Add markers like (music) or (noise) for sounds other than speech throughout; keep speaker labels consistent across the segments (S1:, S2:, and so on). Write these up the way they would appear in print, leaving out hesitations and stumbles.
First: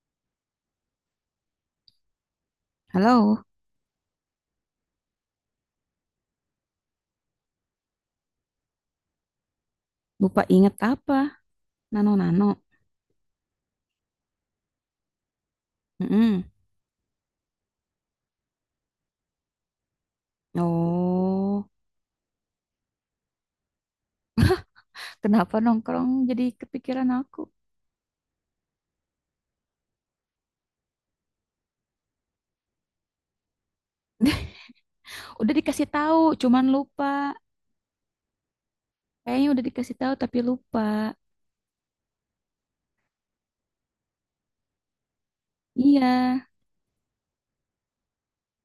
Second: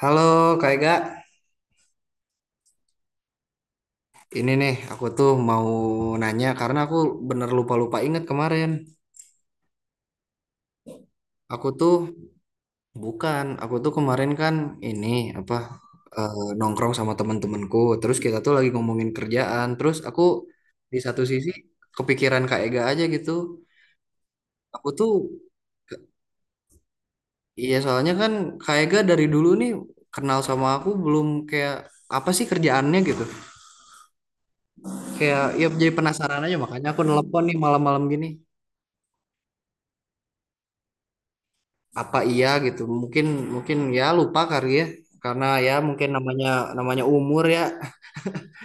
S1: Halo Kak Ega,
S2: Halo,
S1: ini nih aku tuh mau nanya karena aku bener lupa-lupa inget kemarin.
S2: lupa inget apa?
S1: Aku tuh
S2: Nano Nano.
S1: bukan, aku tuh kemarin kan ini apa
S2: Mm-mm.
S1: nongkrong sama temen-temenku. Terus kita tuh lagi ngomongin kerjaan. Terus aku di satu sisi
S2: Oh,
S1: kepikiran Kak Ega aja gitu. Aku tuh
S2: kenapa nongkrong jadi kepikiran aku?
S1: iya soalnya kan Kak Ega dari dulu nih kenal sama aku belum kayak apa sih kerjaannya gitu.
S2: (laughs)
S1: Kayak
S2: Udah
S1: ya
S2: dikasih
S1: jadi
S2: tahu,
S1: penasaran aja
S2: cuman
S1: makanya aku
S2: lupa.
S1: nelpon nih malam-malam gini.
S2: Kayaknya udah dikasih tahu tapi lupa.
S1: Apa iya gitu mungkin mungkin ya lupa kali ya karena ya
S2: Iya,
S1: mungkin namanya namanya umur ya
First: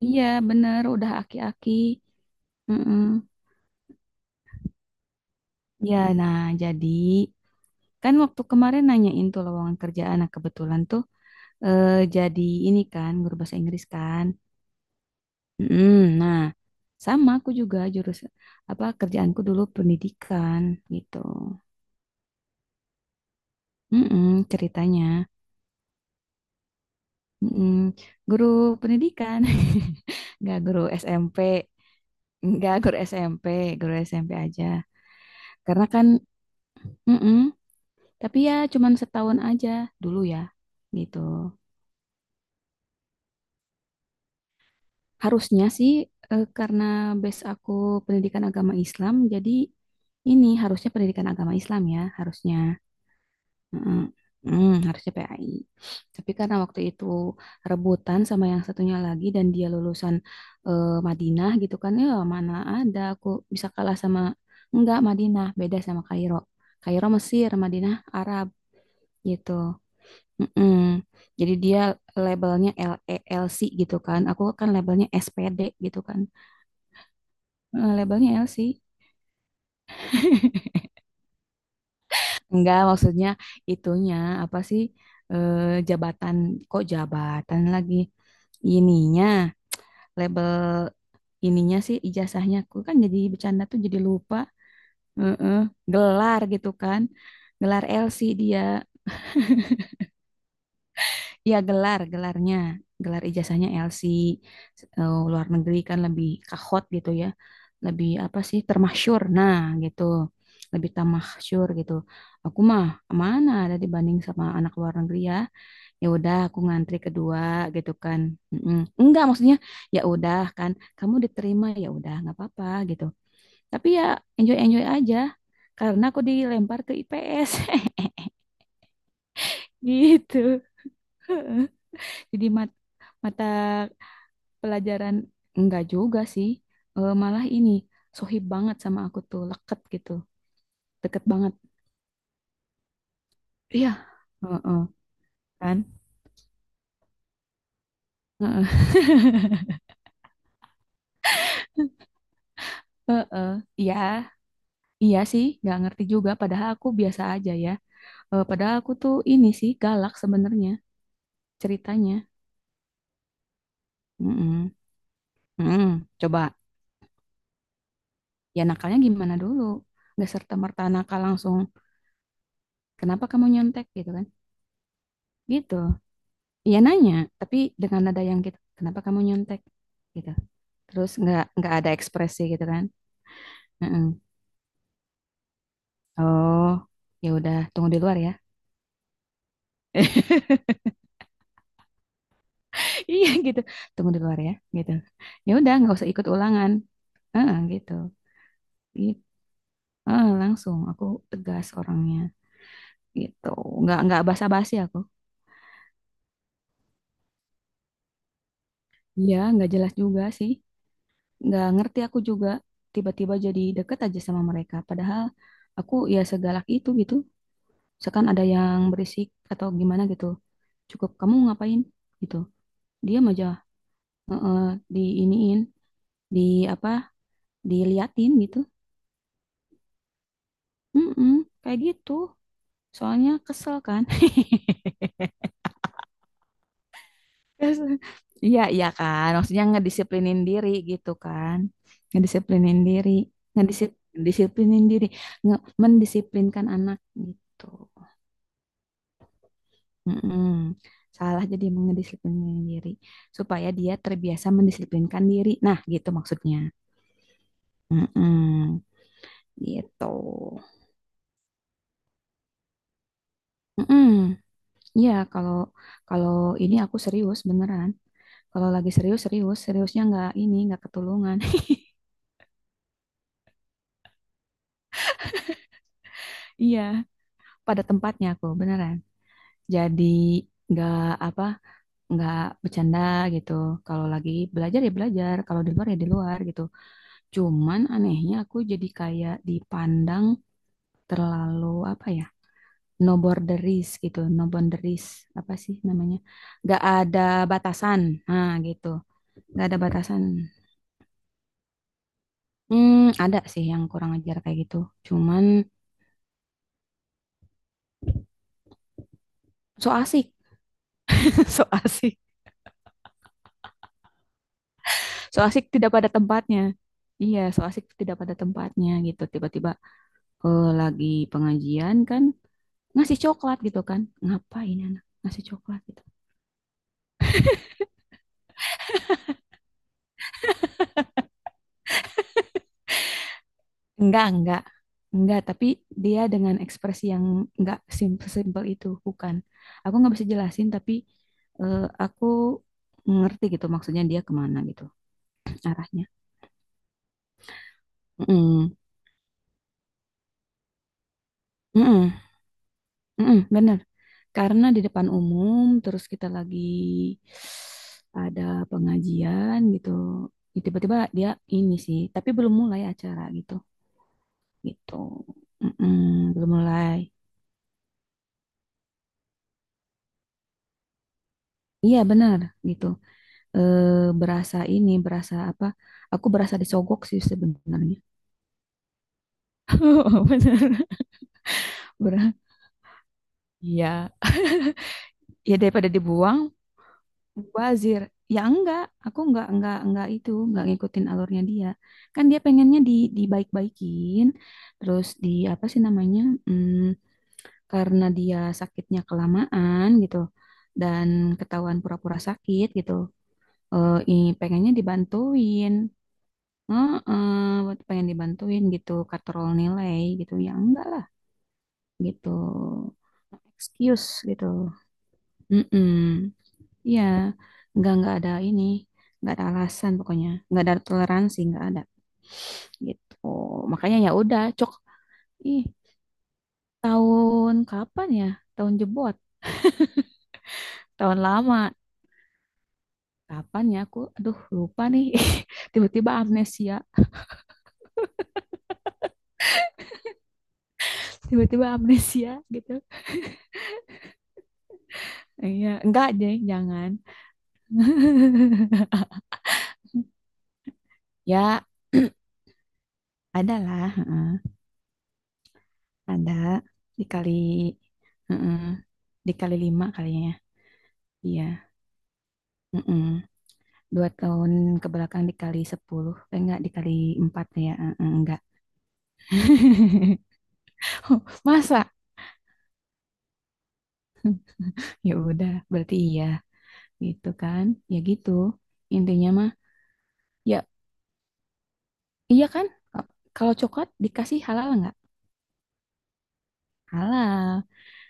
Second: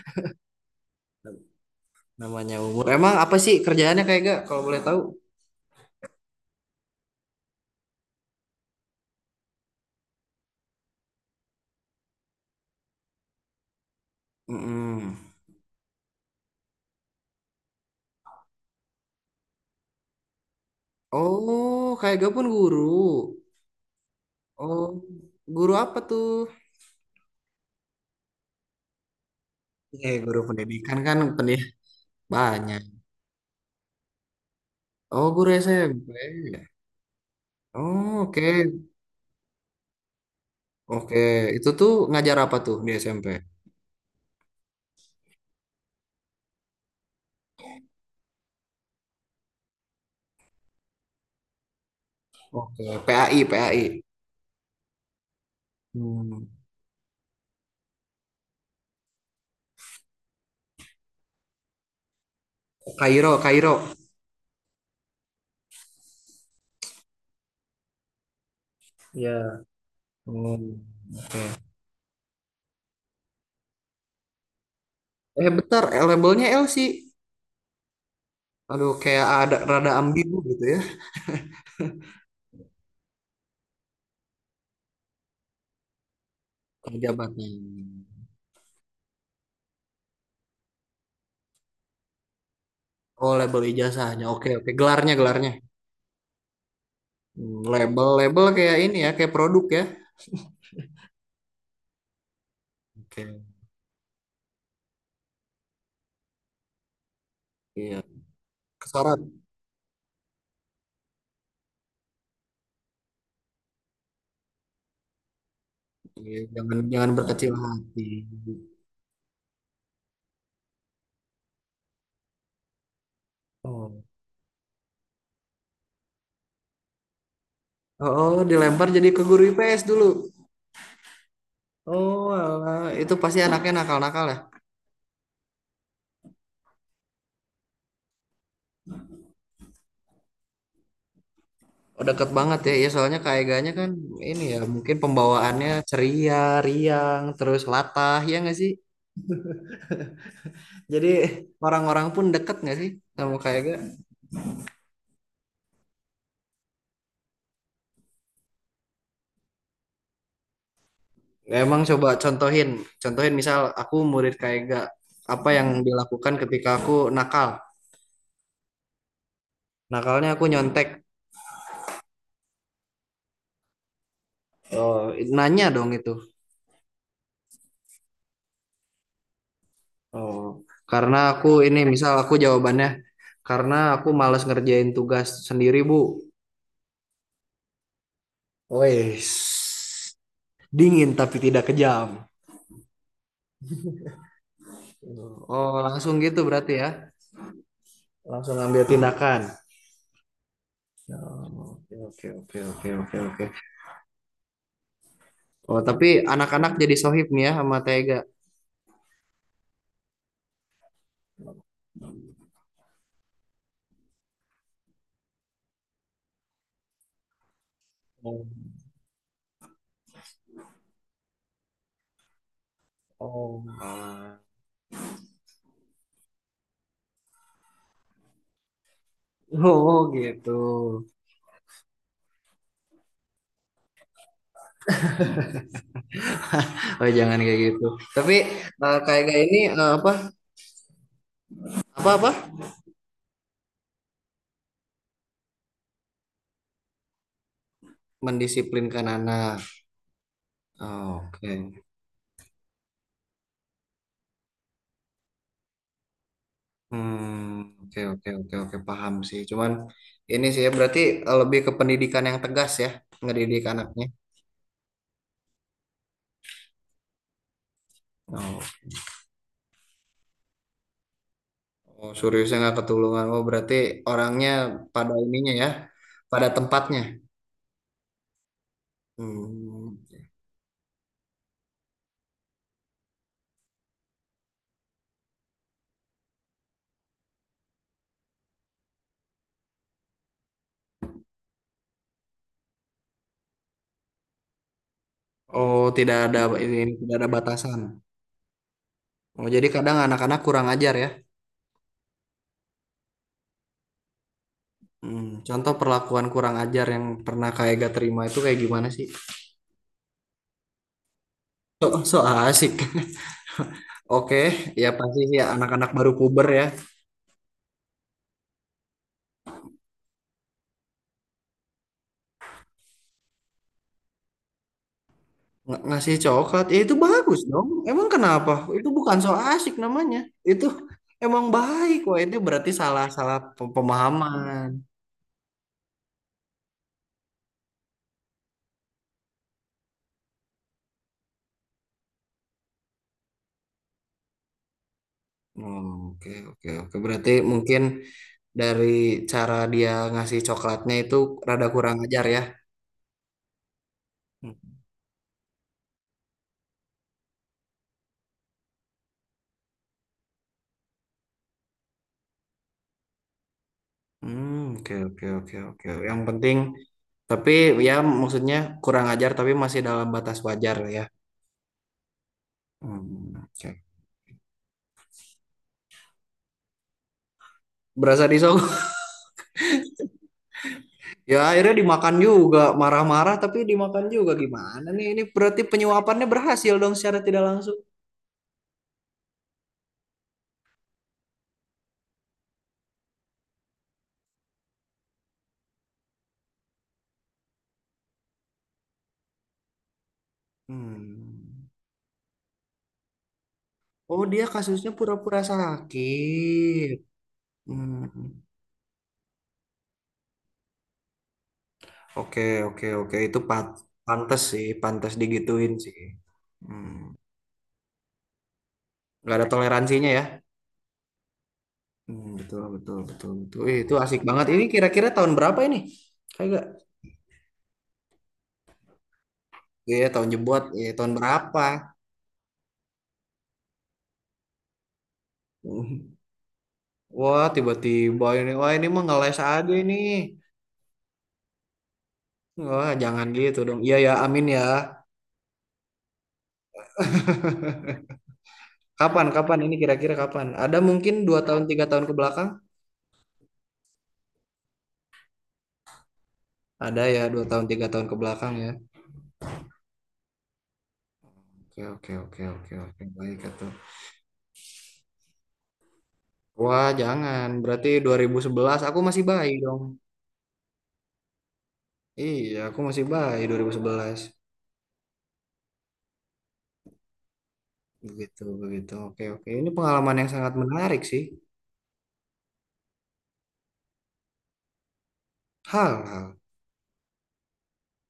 S2: iya bener, udah aki-aki.
S1: namanya umur
S2: Mm-mm.
S1: emang apa sih kerjaannya kayak gak kalau boleh tahu.
S2: Ya, nah jadi kan waktu kemarin nanyain tuh lowongan kerjaan, nah kebetulan tuh jadi ini kan guru bahasa Inggris kan.
S1: Mm-mm.
S2: Mm, nah, sama aku juga jurus apa kerjaanku dulu pendidikan gitu.
S1: Oh kayak gak pun guru.
S2: Mm-mm,
S1: Oh
S2: ceritanya.
S1: guru apa tuh
S2: Mm-mm, guru pendidikan,
S1: guru
S2: (laughs) nggak
S1: pendidikan kan
S2: guru SMP,
S1: banyak.
S2: nggak guru SMP, guru SMP aja.
S1: Oh guru
S2: Karena kan,
S1: SMP.
S2: mm-mm,
S1: Oh
S2: tapi
S1: oke
S2: ya cuman setahun aja dulu ya,
S1: oke
S2: gitu.
S1: itu tuh ngajar apa tuh di SMP.
S2: Harusnya sih karena base aku pendidikan agama Islam, jadi ini harusnya pendidikan agama Islam ya, harusnya.
S1: Oke PAI PAI
S2: Mm-mm. Harusnya PAI. Tapi
S1: hmm.
S2: karena waktu itu rebutan sama yang satunya lagi dan dia lulusan Madinah gitu kan, ya mana ada aku
S1: Kairo
S2: bisa
S1: Kairo
S2: kalah sama enggak Madinah, beda sama Kairo. Kairo Mesir, Madinah Arab
S1: ya.
S2: gitu.
S1: Hmm,
S2: Mm-mm.
S1: oke.
S2: Jadi dia labelnya LELC gitu kan. Aku kan labelnya
S1: Eh
S2: SPD
S1: bentar,
S2: gitu kan.
S1: labelnya L sih.
S2: Labelnya LC.
S1: Aduh, kayak ada rada ambigu gitu ya.
S2: Enggak, maksudnya itunya apa sih, eh, jabatan, kok
S1: Eh, jabatan.
S2: jabatan lagi, ininya label, ininya sih ijazahnya aku, kan jadi
S1: Oh, label
S2: bercanda tuh jadi
S1: ijazahnya.
S2: lupa.
S1: Oke, oke. Gelarnya, gelarnya.
S2: Heeh, gelar gitu kan,
S1: Hmm,
S2: gelar
S1: label,
S2: LC
S1: label
S2: dia,
S1: kayak ini ya, kayak produk ya.
S2: ya gelar gelarnya, gelar
S1: Oke.
S2: ijazahnya LC. Luar negeri kan lebih kahot gitu ya,
S1: Iya.
S2: lebih apa sih,
S1: Kesorot.
S2: termasyur, nah gitu, lebih termasyur gitu. Aku mah mana ada dibanding sama anak luar negeri ya, ya udah
S1: Iya,
S2: aku
S1: jangan
S2: ngantri
S1: jangan
S2: kedua
S1: berkecil
S2: gitu
S1: hati.
S2: kan. Mm-mm. Enggak, maksudnya ya udah kan, kamu diterima ya udah nggak apa-apa gitu. Tapi ya
S1: Oh.
S2: enjoy enjoy aja karena aku dilempar ke IPS
S1: Oh, oh, dilempar jadi ke guru IPS
S2: (laughs)
S1: dulu.
S2: gitu. (laughs)
S1: Oh,
S2: Jadi mat-
S1: alah. Itu pasti
S2: mata
S1: anaknya nakal-nakal ya.
S2: pelajaran, enggak juga sih. Malah ini, sohib banget sama aku tuh, leket gitu, deket banget.
S1: Oh, deket banget ya. Iya, soalnya Kak Eganya kan
S2: Iya.
S1: ini ya,
S2: Heeh,
S1: mungkin pembawaannya
S2: kan.
S1: ceria, riang, terus latah, ya nggak sih?
S2: Heeh.
S1: Jadi orang-orang pun deket nggak
S2: (laughs)
S1: sih sama Kak
S2: Heeh.
S1: Ega?
S2: Iya, iya sih, nggak ngerti juga. Padahal aku biasa aja ya. Padahal aku tuh ini sih galak sebenarnya,
S1: Emang coba
S2: ceritanya.
S1: contohin, contohin misal aku murid Kak
S2: Mm-mm.
S1: Ega, apa yang
S2: Mm-mm.
S1: dilakukan
S2: Coba,
S1: ketika aku nakal?
S2: ya nakalnya gimana dulu?
S1: Nakalnya
S2: Nggak
S1: aku
S2: serta-merta
S1: nyontek.
S2: nakal langsung. Kenapa kamu nyontek gitu kan?
S1: Oh, nanya
S2: Gitu.
S1: dong itu.
S2: Iya nanya, tapi dengan nada yang gitu. Kenapa kamu nyontek? Gitu.
S1: Oh,
S2: Terus
S1: karena
S2: nggak
S1: aku
S2: nggak
S1: ini
S2: ada
S1: misal aku
S2: ekspresi gitu kan?
S1: jawabannya karena
S2: Mm-mm.
S1: aku malas ngerjain tugas sendiri, Bu.
S2: Oh, ya udah tunggu di luar ya.
S1: Wes.
S2: (laughs)
S1: Dingin tapi tidak kejam.
S2: Iya gitu. Tunggu di luar ya. Gitu. Ya udah
S1: Oh,
S2: nggak usah
S1: langsung
S2: ikut
S1: gitu berarti
S2: ulangan.
S1: ya.
S2: Heeh, gitu.
S1: Langsung ambil
S2: Gitu.
S1: tindakan.
S2: Heeh, langsung aku tegas
S1: Oh,
S2: orangnya.
S1: oke, oke, oke, oke, oke.
S2: Gitu, nggak basa-basi aku.
S1: Oh, tapi anak-anak jadi sohib nih ya sama Tega.
S2: Iya nggak jelas juga sih, nggak ngerti aku juga, tiba-tiba jadi deket aja sama mereka. Padahal aku ya segalak itu gitu, misalkan ada
S1: Oh,
S2: yang berisik atau gimana gitu, cukup kamu ngapain, gitu, diam aja.
S1: oh. Ah.
S2: Heeh, di di apa, diliatin gitu.
S1: Oh gitu.
S2: Mm-mm, kayak gitu soalnya kesel kan. (laughs)
S1: Oh jangan kayak
S2: Terus,
S1: gitu. Tapi
S2: iya, iya
S1: kayak
S2: kan.
S1: gak ini
S2: Maksudnya
S1: apa
S2: ngedisiplinin diri gitu kan.
S1: apa apa
S2: Ngedisiplinin diri. Ngedisip, Ngedisiplinin disiplinin diri. Mendisiplinkan anak gitu.
S1: mendisiplinkan anak.
S2: Mm-mm.
S1: Oh,
S2: Salah jadi
S1: oke.
S2: mengedisiplinin diri. Supaya dia terbiasa mendisiplinkan diri. Nah, gitu maksudnya.
S1: Hmm, oke oke oke oke
S2: Mm-mm.
S1: paham sih. Cuman
S2: Gitu.
S1: ini sih ya berarti lebih ke pendidikan yang tegas ya ngedidik
S2: Mm-mm.
S1: anaknya.
S2: Iya, kalau kalau ini aku serius beneran.
S1: Oh,
S2: Kalau lagi serius, serius. Seriusnya nggak ini, nggak ketulungan. (laughs)
S1: oh seriusnya nggak ketulungan. Oh berarti orangnya pada ininya ya, pada
S2: Iya,
S1: tempatnya.
S2: pada tempatnya aku beneran.
S1: Hmm.
S2: Jadi nggak, apa, nggak bercanda gitu. Kalau lagi belajar ya belajar, kalau di luar ya di luar gitu. Cuman anehnya aku jadi kayak dipandang terlalu, apa ya, no borderis gitu, no boundaries, apa sih
S1: Oh,
S2: namanya,
S1: tidak ada
S2: nggak
S1: ini, tidak
S2: ada
S1: ada batasan.
S2: batasan, nah gitu,
S1: Oh,
S2: nggak
S1: jadi
S2: ada
S1: kadang
S2: batasan.
S1: anak-anak kurang ajar ya.
S2: Hmm, ada sih yang kurang ajar kayak gitu,
S1: Hmm,
S2: cuman
S1: contoh perlakuan kurang ajar yang pernah kayak gak terima itu kayak gimana sih?
S2: so asik. (laughs) So
S1: So, so
S2: asik,
S1: asik. (laughs) Oke, ya pasti sih
S2: so
S1: ya,
S2: asik
S1: anak-anak
S2: tidak pada
S1: baru puber
S2: tempatnya.
S1: ya.
S2: Iya, so asik tidak pada tempatnya gitu. Tiba-tiba, lagi pengajian kan, ngasih coklat gitu kan. Ngapain anak ngasih coklat gitu.
S1: Ngasih coklat, ya itu bagus dong. Emang kenapa? Itu bukan so asik namanya. Itu emang baik. Wah, itu berarti salah-salah
S2: Enggak, enggak.
S1: pemahaman.
S2: Enggak, tapi dia dengan ekspresi yang enggak simple-simple itu, bukan. Aku nggak bisa jelasin, tapi eh, aku ngerti gitu maksudnya, dia kemana gitu,
S1: Hmm,
S2: arahnya.
S1: oke, oke, oke. Berarti mungkin
S2: Mm-mm.
S1: dari cara dia ngasih coklatnya itu rada kurang
S2: Mm-mm.
S1: ajar ya.
S2: Mm-mm, bener. Karena
S1: Hmm,
S2: di depan umum, terus kita lagi ada pengajian gitu. Tiba-tiba dia ini sih, tapi belum mulai acara gitu.
S1: oke
S2: Gitu.
S1: oke oke oke.
S2: Mm-mm,
S1: Yang
S2: belum
S1: penting
S2: mulai.
S1: tapi ya maksudnya kurang ajar tapi masih dalam batas wajar lah ya.
S2: Iya benar, gitu.
S1: Hmm,
S2: Eh,
S1: oke.
S2: berasa ini, berasa apa? Aku berasa disogok sih sebenarnya.
S1: Berasa disogok. (laughs)
S2: (laughs) Benar.
S1: Ya akhirnya dimakan
S2: Ber-
S1: juga, marah-marah tapi dimakan
S2: Iya.
S1: juga gimana nih? Ini
S2: Ya
S1: berarti
S2: daripada
S1: penyuapannya
S2: dibuang,
S1: berhasil dong secara tidak langsung.
S2: bazir. Ya enggak, aku enggak itu, enggak ngikutin alurnya dia. Kan dia pengennya dibaik-baikin, terus di apa sih namanya, mm, karena dia sakitnya kelamaan gitu dan
S1: Hmm.
S2: ketahuan pura-pura sakit gitu.
S1: Oh, dia
S2: Pengennya
S1: kasusnya pura-pura
S2: dibantuin.
S1: sakit.
S2: Heeh, pengen
S1: Hmm.
S2: dibantuin gitu, katrol nilai gitu. Ya enggak lah gitu.
S1: Oke oke oke itu
S2: No Excuse
S1: pantes
S2: gitu.
S1: sih, pantes digituin sih.
S2: Mm-mm.
S1: Hmm.
S2: Iya, enggak ada ini, enggak
S1: Gak
S2: ada
S1: ada
S2: alasan
S1: toleransinya ya.
S2: pokoknya. Enggak ada toleransi, enggak ada.
S1: Hmm, betul, betul,
S2: Gitu.
S1: betul, betul. Wih, itu
S2: Makanya ya
S1: asik
S2: udah,
S1: banget. Ini
S2: cok.
S1: kira-kira tahun berapa
S2: Ih,
S1: ini? Kayak gak?
S2: tahun kapan ya? Tahun jebot,
S1: Iya, tahun jebot. Iya, tahun
S2: tahun
S1: berapa?
S2: lama.
S1: (laughs)
S2: Kapan ya aku? Aduh, lupa nih. (laughs) Tiba-tiba amnesia,
S1: Wah, tiba-tiba ini. Wah, ini mah ngeles aja ini.
S2: tiba-tiba amnesia gitu.
S1: Wah, jangan gitu dong. Iya ya, amin ya.
S2: Iya, enggak deh, jangan.
S1: Kapan, kapan? Ini kira-kira kapan? Ada mungkin dua
S2: Ya,
S1: tahun, tiga tahun
S2: (clears throat)
S1: ke belakang?
S2: ada lah, heeh. Ada
S1: Ada ya,
S2: dikali,
S1: dua tahun, tiga tahun ke belakang
S2: heeh,
S1: ya.
S2: dikali lima kalinya, ya. Iya,
S1: Oke, oke, oke, oke, oke.
S2: heeh.
S1: Baik, itu.
S2: Dua tahun ke belakang dikali sepuluh, enggak,
S1: Wah,
S2: dikali empat
S1: jangan.
S2: ya,
S1: Berarti
S2: heeh,
S1: dua ribu
S2: enggak.
S1: sebelas aku masih bayi dong.
S2: (laughs) Oh, masa?
S1: Iya, aku masih bayi 2011.
S2: Ya udah, berarti iya, gitu kan? Ya gitu,
S1: Begitu, begitu. Oke,
S2: intinya
S1: oke.
S2: mah,
S1: Ini pengalaman yang sangat
S2: ya
S1: menarik sih.
S2: iya kan? Kalau coklat dikasih halal enggak?
S1: Hal, hal.
S2: Halal.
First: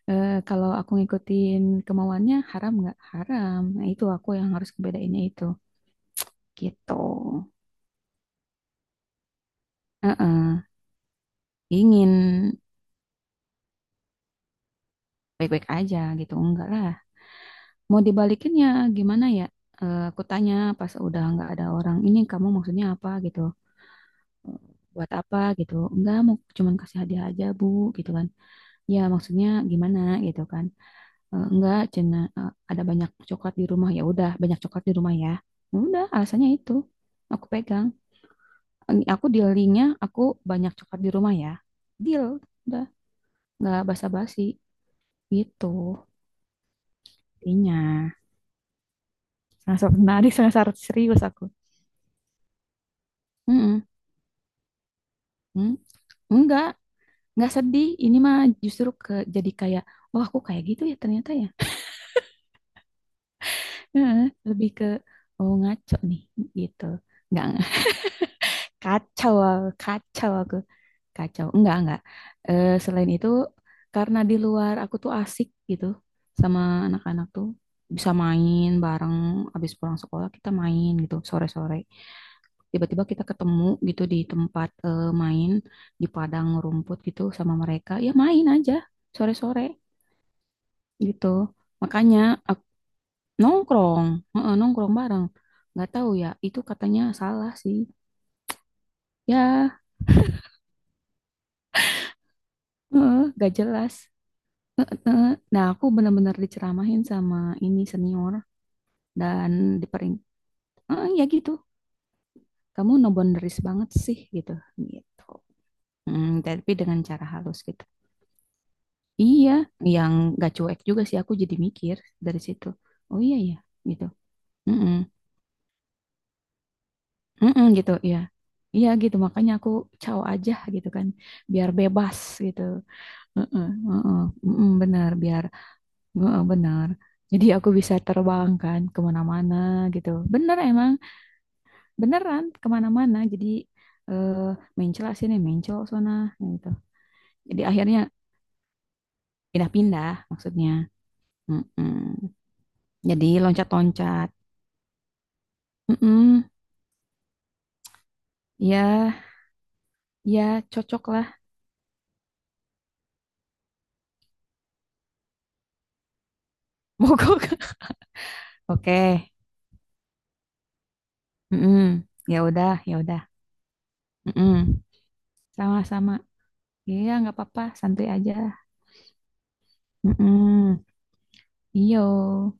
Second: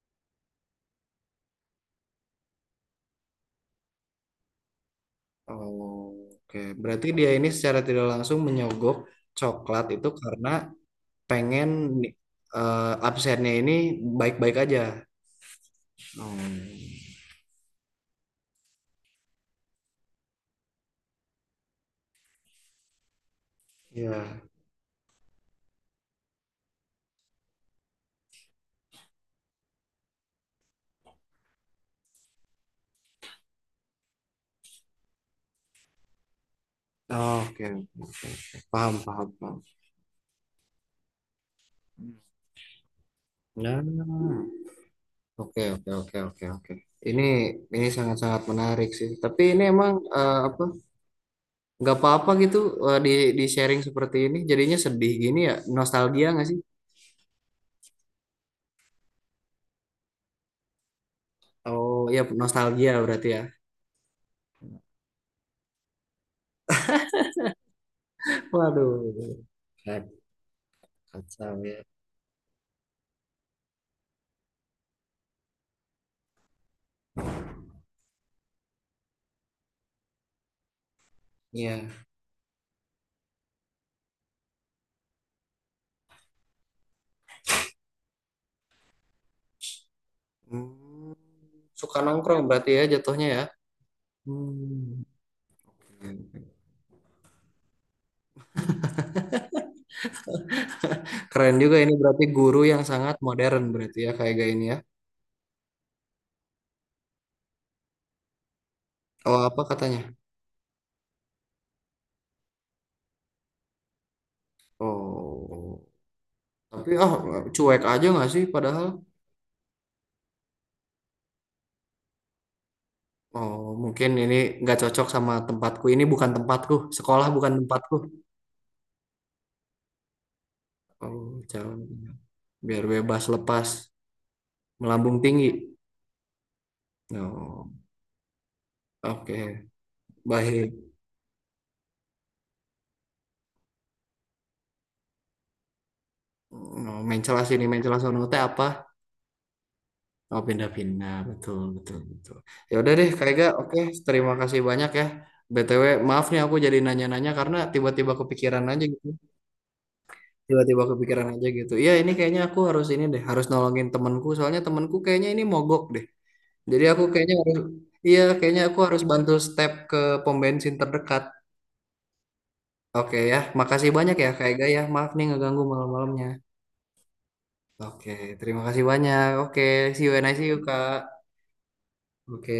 S2: Kalau aku ngikutin kemauannya haram nggak? Haram. Nah, itu aku yang harus kebedainnya itu.
S1: Oh, oke,
S2: Gitu.
S1: berarti dia ini secara tidak langsung menyogok coklat itu karena
S2: Heeh.
S1: pengen
S2: Ingin
S1: absennya ini baik-baik aja.
S2: baik-baik aja gitu.
S1: Oh,
S2: Enggak lah. Mau dibalikin ya gimana ya? Aku tanya pas udah nggak ada orang. Ini kamu maksudnya apa gitu?
S1: ya.
S2: Buat apa gitu? Enggak, mau cuman kasih hadiah aja bu, gitu kan. Ya maksudnya gimana gitu kan. Enggak, cina, eh, ada banyak coklat di rumah. Ya udah, banyak coklat di rumah ya. Ya udah, alasannya itu. Aku
S1: Oke,
S2: pegang.
S1: paham,
S2: Ini aku
S1: paham, paham.
S2: dealingnya aku, banyak coklat di rumah ya. Deal, udah nggak basa-basi
S1: Nah, oke,
S2: gitu.
S1: oke, oke, oke, oke. Ini ini
S2: Intinya,
S1: sangat-sangat menarik sih. Tapi ini emang
S2: sangat menarik,
S1: apa?
S2: sangat serius aku.
S1: Nggak apa-apa gitu eh, di di sharing
S2: Mm-mm.
S1: seperti ini. Jadinya sedih gini ya.
S2: Mm.
S1: Nostalgia nggak sih?
S2: Enggak, enggak sedih. Ini mah justru ke jadi kayak, oh aku kayak gitu ya ternyata ya.
S1: Oh ya nostalgia berarti ya.
S2: Heeh, lebih ke, oh ngaco nih gitu. Enggak.
S1: Waduh,
S2: Kacau,
S1: kan,
S2: kacau aku. Kacau.
S1: kacau
S2: Enggak,
S1: ya.
S2: enggak. Selain itu, karena di luar aku tuh asik gitu sama anak-anak tuh. Bisa main bareng, habis pulang sekolah kita main gitu, sore-sore.
S1: Ya.
S2: Tiba-tiba kita ketemu gitu di tempat, main, di padang rumput gitu sama mereka. Ya main aja, sore-sore
S1: Hmm,
S2: gitu.
S1: suka
S2: Makanya
S1: nongkrong
S2: aku
S1: berarti ya jatuhnya ya.
S2: nongkrong, heeh, nongkrong
S1: Hmm.
S2: bareng. Nggak tahu ya, itu katanya salah sih. Ya,
S1: Keren juga ini berarti guru yang sangat
S2: heeh, nggak
S1: modern
S2: jelas.
S1: berarti ya kayak gaya ini ya.
S2: Heeh. Nah, aku benar-benar diceramahin sama ini senior,
S1: Oh
S2: dan
S1: apa katanya?
S2: dipering. "Eh, ya gitu. Kamu no boundaries banget sih gitu." Gitu.
S1: Oh
S2: Hmm, tapi
S1: tapi
S2: dengan
S1: oh
S2: cara halus
S1: cuek
S2: gitu.
S1: aja nggak sih padahal.
S2: Iya, yang gak cuek juga sih aku, jadi mikir dari situ. Oh iya ya,
S1: Oh
S2: gitu.
S1: mungkin ini nggak
S2: Mm-mm.
S1: cocok sama tempatku. Ini bukan tempatku. Sekolah bukan
S2: Mm-mm, gitu
S1: tempatku.
S2: ya. Iya gitu, makanya aku caw aja gitu kan,
S1: Oh
S2: biar
S1: jauh.
S2: bebas gitu.
S1: Biar bebas
S2: Heeh,
S1: lepas
S2: heeh, mm-mm, benar,
S1: melambung
S2: biar,
S1: tinggi.
S2: heeh, benar. Jadi aku
S1: Oh
S2: bisa terbang kan
S1: oke.
S2: kemana-mana gitu. Bener,
S1: Baik,
S2: emang beneran kemana-mana, jadi eh, mencela sini mencol sana gitu,
S1: mencela
S2: jadi
S1: sini mencela
S2: akhirnya
S1: sono teh apa,
S2: pindah-pindah
S1: oh
S2: maksudnya.
S1: pindah-pindah, betul
S2: Mm-mm.
S1: betul betul. Ya udah deh Kak
S2: Jadi
S1: Ega, oke,
S2: loncat-loncat.
S1: terima kasih banyak ya. BTW, maaf nih
S2: Mm-mm.
S1: aku jadi nanya-nanya karena tiba-tiba kepikiran aja gitu.
S2: Ya, ya
S1: Tiba-tiba
S2: cocok lah.
S1: kepikiran aja gitu, iya, ini kayaknya aku harus ini deh, harus nolongin temanku, soalnya temanku kayaknya ini mogok deh, jadi
S2: (laughs)
S1: aku kayaknya
S2: Mogok.
S1: harus, iya kayaknya aku harus
S2: Oke.
S1: bantu step ke pom bensin terdekat.
S2: Mm-mm. Ya udah, ya
S1: Oke
S2: udah.
S1: ya, makasih banyak ya Kak Ega ya,
S2: Mm-mm.
S1: maaf nih ngeganggu
S2: Sama-sama.
S1: malam-malamnya.
S2: Iya, nggak apa-apa, santuy
S1: Oke,
S2: aja.
S1: terima kasih banyak. Oke, see you and I see you,
S2: Mm-mm.
S1: Kak.
S2: Iyo.
S1: Oke.